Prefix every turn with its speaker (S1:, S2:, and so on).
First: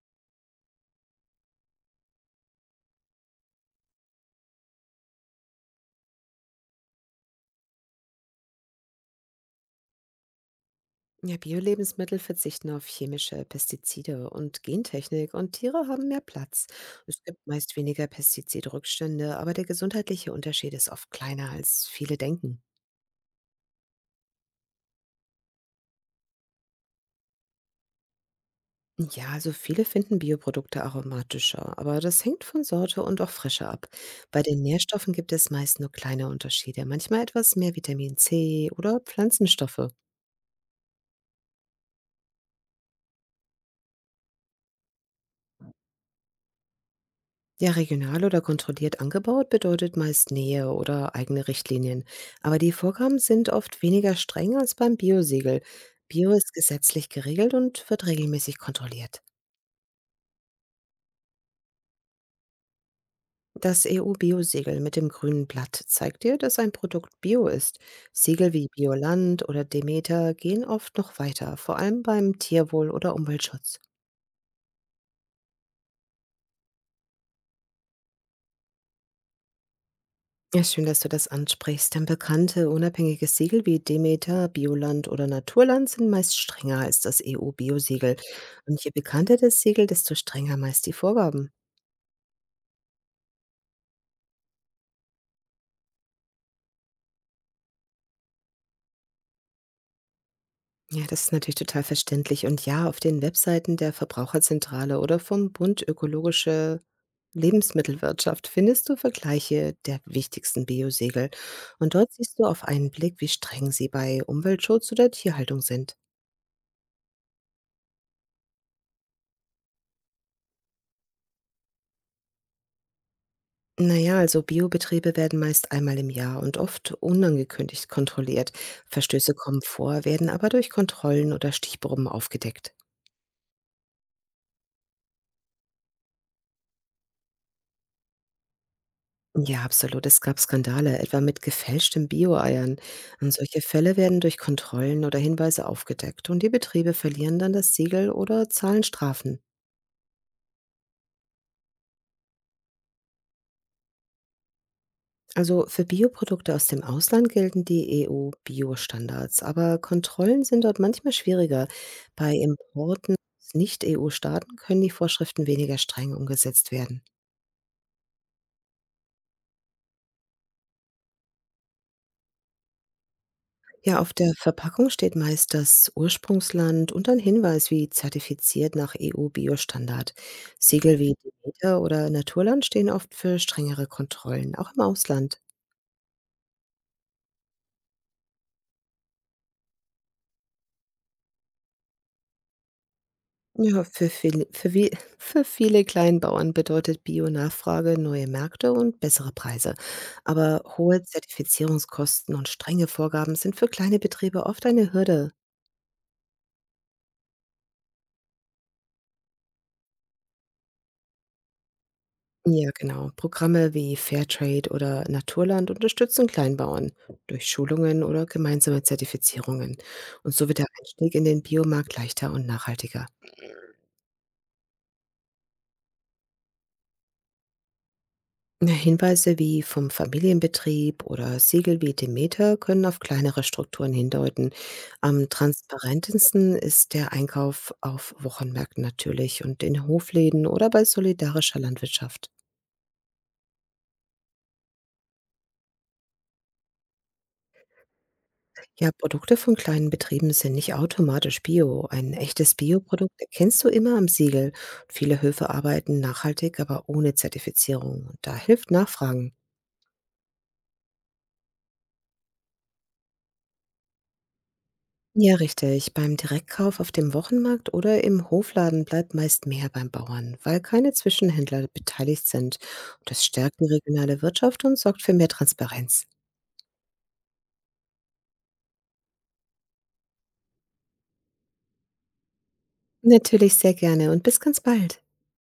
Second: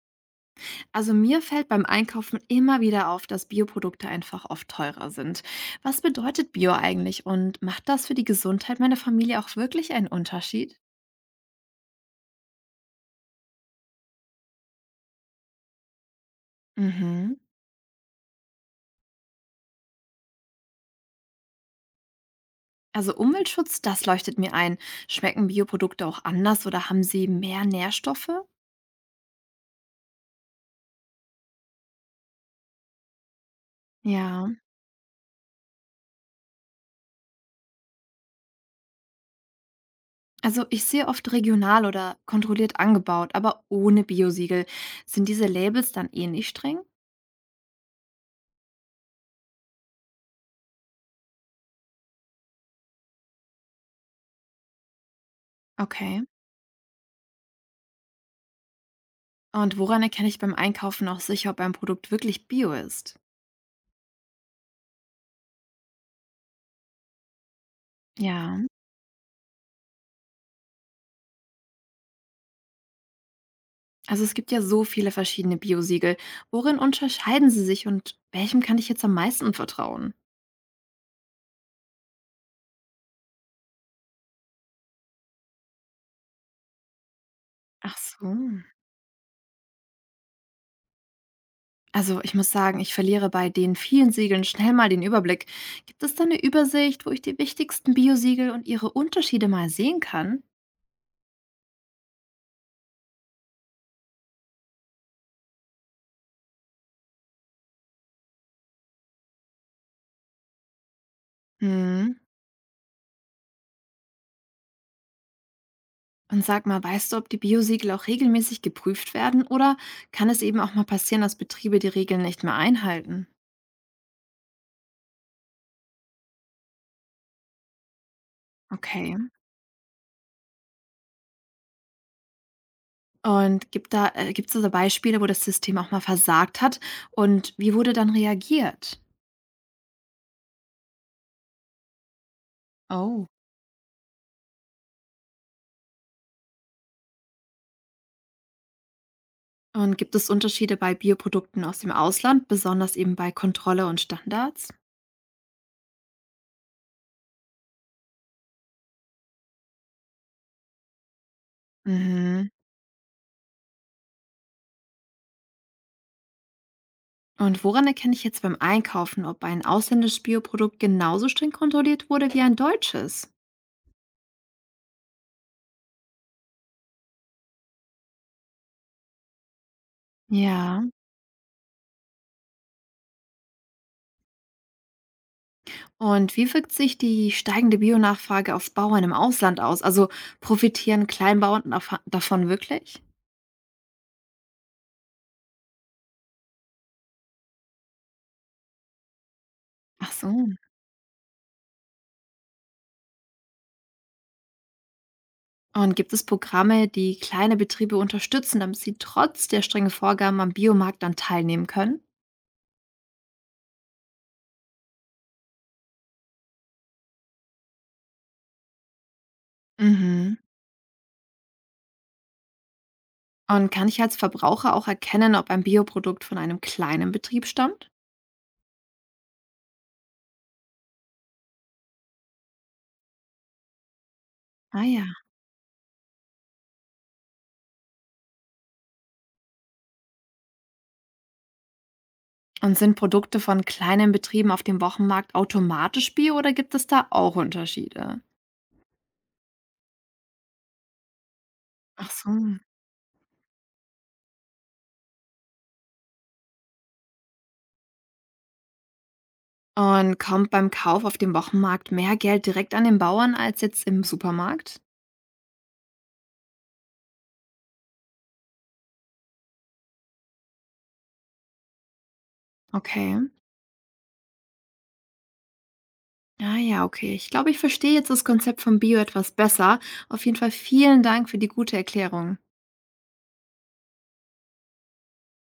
S1: Also mir fällt beim Einkaufen immer wieder auf, dass Bioprodukte einfach oft teurer sind. Was bedeutet Bio eigentlich und macht das für die Gesundheit meiner Familie auch wirklich einen Unterschied?
S2: Ja, Bio-Lebensmittel verzichten auf chemische Pestizide und Gentechnik und Tiere haben mehr Platz. Es
S1: Mhm.
S2: gibt meist weniger Pestizidrückstände, aber der gesundheitliche Unterschied ist oft kleiner, als viele denken.
S1: Also Umweltschutz, das leuchtet mir ein. Schmecken Bioprodukte auch anders oder haben sie mehr Nährstoffe?
S2: Ja, also viele finden Bioprodukte aromatischer, aber das hängt von Sorte und auch Frische ab. Bei
S1: Ja,
S2: den Nährstoffen gibt es meist nur kleine Unterschiede, manchmal etwas mehr Vitamin C oder Pflanzenstoffe.
S1: also ich sehe oft regional oder kontrolliert angebaut, aber ohne Biosiegel. Sind diese Labels dann ähnlich streng?
S2: Ja, regional oder kontrolliert angebaut bedeutet meist Nähe oder eigene Richtlinien. Aber die Vorgaben sind oft weniger streng als beim Biosiegel.
S1: Okay.
S2: Bio ist gesetzlich geregelt und wird regelmäßig kontrolliert.
S1: Und woran erkenne ich beim Einkaufen auch sicher, ob ein Produkt wirklich Bio ist?
S2: Das EU-Biosiegel mit dem grünen Blatt zeigt dir, dass ein Produkt Bio ist. Siegel
S1: Ja.
S2: wie Bioland oder Demeter gehen oft noch weiter, vor allem beim Tierwohl oder Umweltschutz.
S1: Also es gibt ja so viele verschiedene Biosiegel. Worin unterscheiden sie sich und welchem kann ich jetzt am meisten vertrauen?
S2: Ja, schön, dass du das ansprichst, denn bekannte unabhängige Siegel wie Demeter, Bioland oder Naturland sind meist strenger als das
S1: Ach
S2: EU-Biosiegel.
S1: so.
S2: Und je bekannter das Siegel, desto strenger meist die Vorgaben.
S1: Also ich muss sagen, ich verliere bei den vielen Siegeln schnell mal den Überblick. Gibt es da eine Übersicht, wo ich die wichtigsten Biosiegel und ihre Unterschiede mal sehen kann?
S2: Ja, das ist natürlich total verständlich. Und ja, auf den Webseiten der Verbraucherzentrale oder vom Bund Ökologische Lebensmittelwirtschaft findest du Vergleiche der wichtigsten Biosiegel. Und
S1: Hm.
S2: dort siehst du auf einen Blick, wie streng sie bei Umweltschutz oder Tierhaltung sind.
S1: Und sag mal, weißt du, ob die Biosiegel auch regelmäßig geprüft werden oder kann es eben auch mal passieren, dass Betriebe die Regeln nicht mehr einhalten?
S2: Na ja, also Biobetriebe werden meist einmal im Jahr und oft unangekündigt kontrolliert.
S1: Okay.
S2: Verstöße kommen vor, werden aber durch Kontrollen oder Stichproben aufgedeckt.
S1: Und gibt da gibt es da so Beispiele, wo das System auch mal versagt hat? Und wie wurde dann reagiert?
S2: Ja, absolut. Es gab Skandale, etwa mit gefälschten Bio-Eiern.
S1: Oh.
S2: Und solche Fälle werden durch Kontrollen oder Hinweise aufgedeckt und die Betriebe verlieren dann das Siegel oder zahlen Strafen.
S1: Und gibt es Unterschiede bei Bioprodukten aus dem Ausland, besonders eben bei Kontrolle und Standards?
S2: Also für Bioprodukte aus dem Ausland gelten die EU-Bio-Standards, aber Kontrollen sind dort manchmal schwieriger. Bei
S1: Mhm.
S2: Importen aus Nicht-EU-Staaten können die Vorschriften weniger streng umgesetzt werden.
S1: Und woran erkenne ich jetzt beim Einkaufen, ob ein ausländisches Bioprodukt genauso streng kontrolliert wurde wie ein deutsches?
S2: Ja, auf der Verpackung steht meist das Ursprungsland und ein Hinweis wie zertifiziert nach EU-Bio-Standard.
S1: Ja.
S2: Siegel wie Demeter oder Naturland stehen oft für strengere Kontrollen, auch im Ausland.
S1: Und wie wirkt sich die steigende Bionachfrage auf Bauern im Ausland aus? Also profitieren Kleinbauern davon wirklich?
S2: Ja, für viel für wie für viele Kleinbauern bedeutet Bio-Nachfrage neue Märkte und bessere Preise.
S1: Ach so.
S2: Aber hohe Zertifizierungskosten und strenge Vorgaben sind für kleine Betriebe oft eine Hürde.
S1: Und gibt es Programme, die kleine Betriebe unterstützen, damit sie trotz der strengen Vorgaben am Biomarkt dann teilnehmen können?
S2: Ja, genau. Programme wie Fairtrade oder Naturland unterstützen Kleinbauern durch Schulungen oder gemeinsame Zertifizierungen. Und
S1: Mhm.
S2: so wird der Einstieg in den Biomarkt leichter und nachhaltiger.
S1: Und kann ich als Verbraucher auch erkennen, ob ein Bioprodukt von einem kleinen Betrieb stammt?
S2: Na, Hinweise wie vom Familienbetrieb oder Siegel wie Demeter können auf kleinere Strukturen hindeuten.
S1: Ah ja.
S2: Am transparentesten ist der Einkauf auf Wochenmärkten natürlich und in Hofläden oder bei solidarischer Landwirtschaft.
S1: Und sind Produkte von kleinen Betrieben auf dem Wochenmarkt automatisch bio oder gibt es da auch Unterschiede?
S2: Ja, Produkte von kleinen Betrieben sind nicht automatisch bio.
S1: Ach
S2: Ein
S1: so.
S2: echtes Bioprodukt erkennst du immer am Siegel. Viele Höfe arbeiten nachhaltig, aber ohne Zertifizierung. Und da hilft Nachfragen.
S1: Und kommt beim Kauf auf dem Wochenmarkt mehr Geld direkt an den Bauern als jetzt im Supermarkt?
S2: Ja, richtig. Beim Direktkauf auf dem Wochenmarkt oder im Hofladen bleibt meist mehr beim Bauern, weil keine Zwischenhändler beteiligt sind.
S1: Okay.
S2: Das stärkt die regionale Wirtschaft und sorgt für mehr Transparenz.
S1: Ah ja, okay. Ich glaube, ich verstehe jetzt das Konzept von Bio etwas besser. Auf jeden Fall vielen Dank für die gute Erklärung.
S2: Natürlich sehr gerne und bis ganz bald.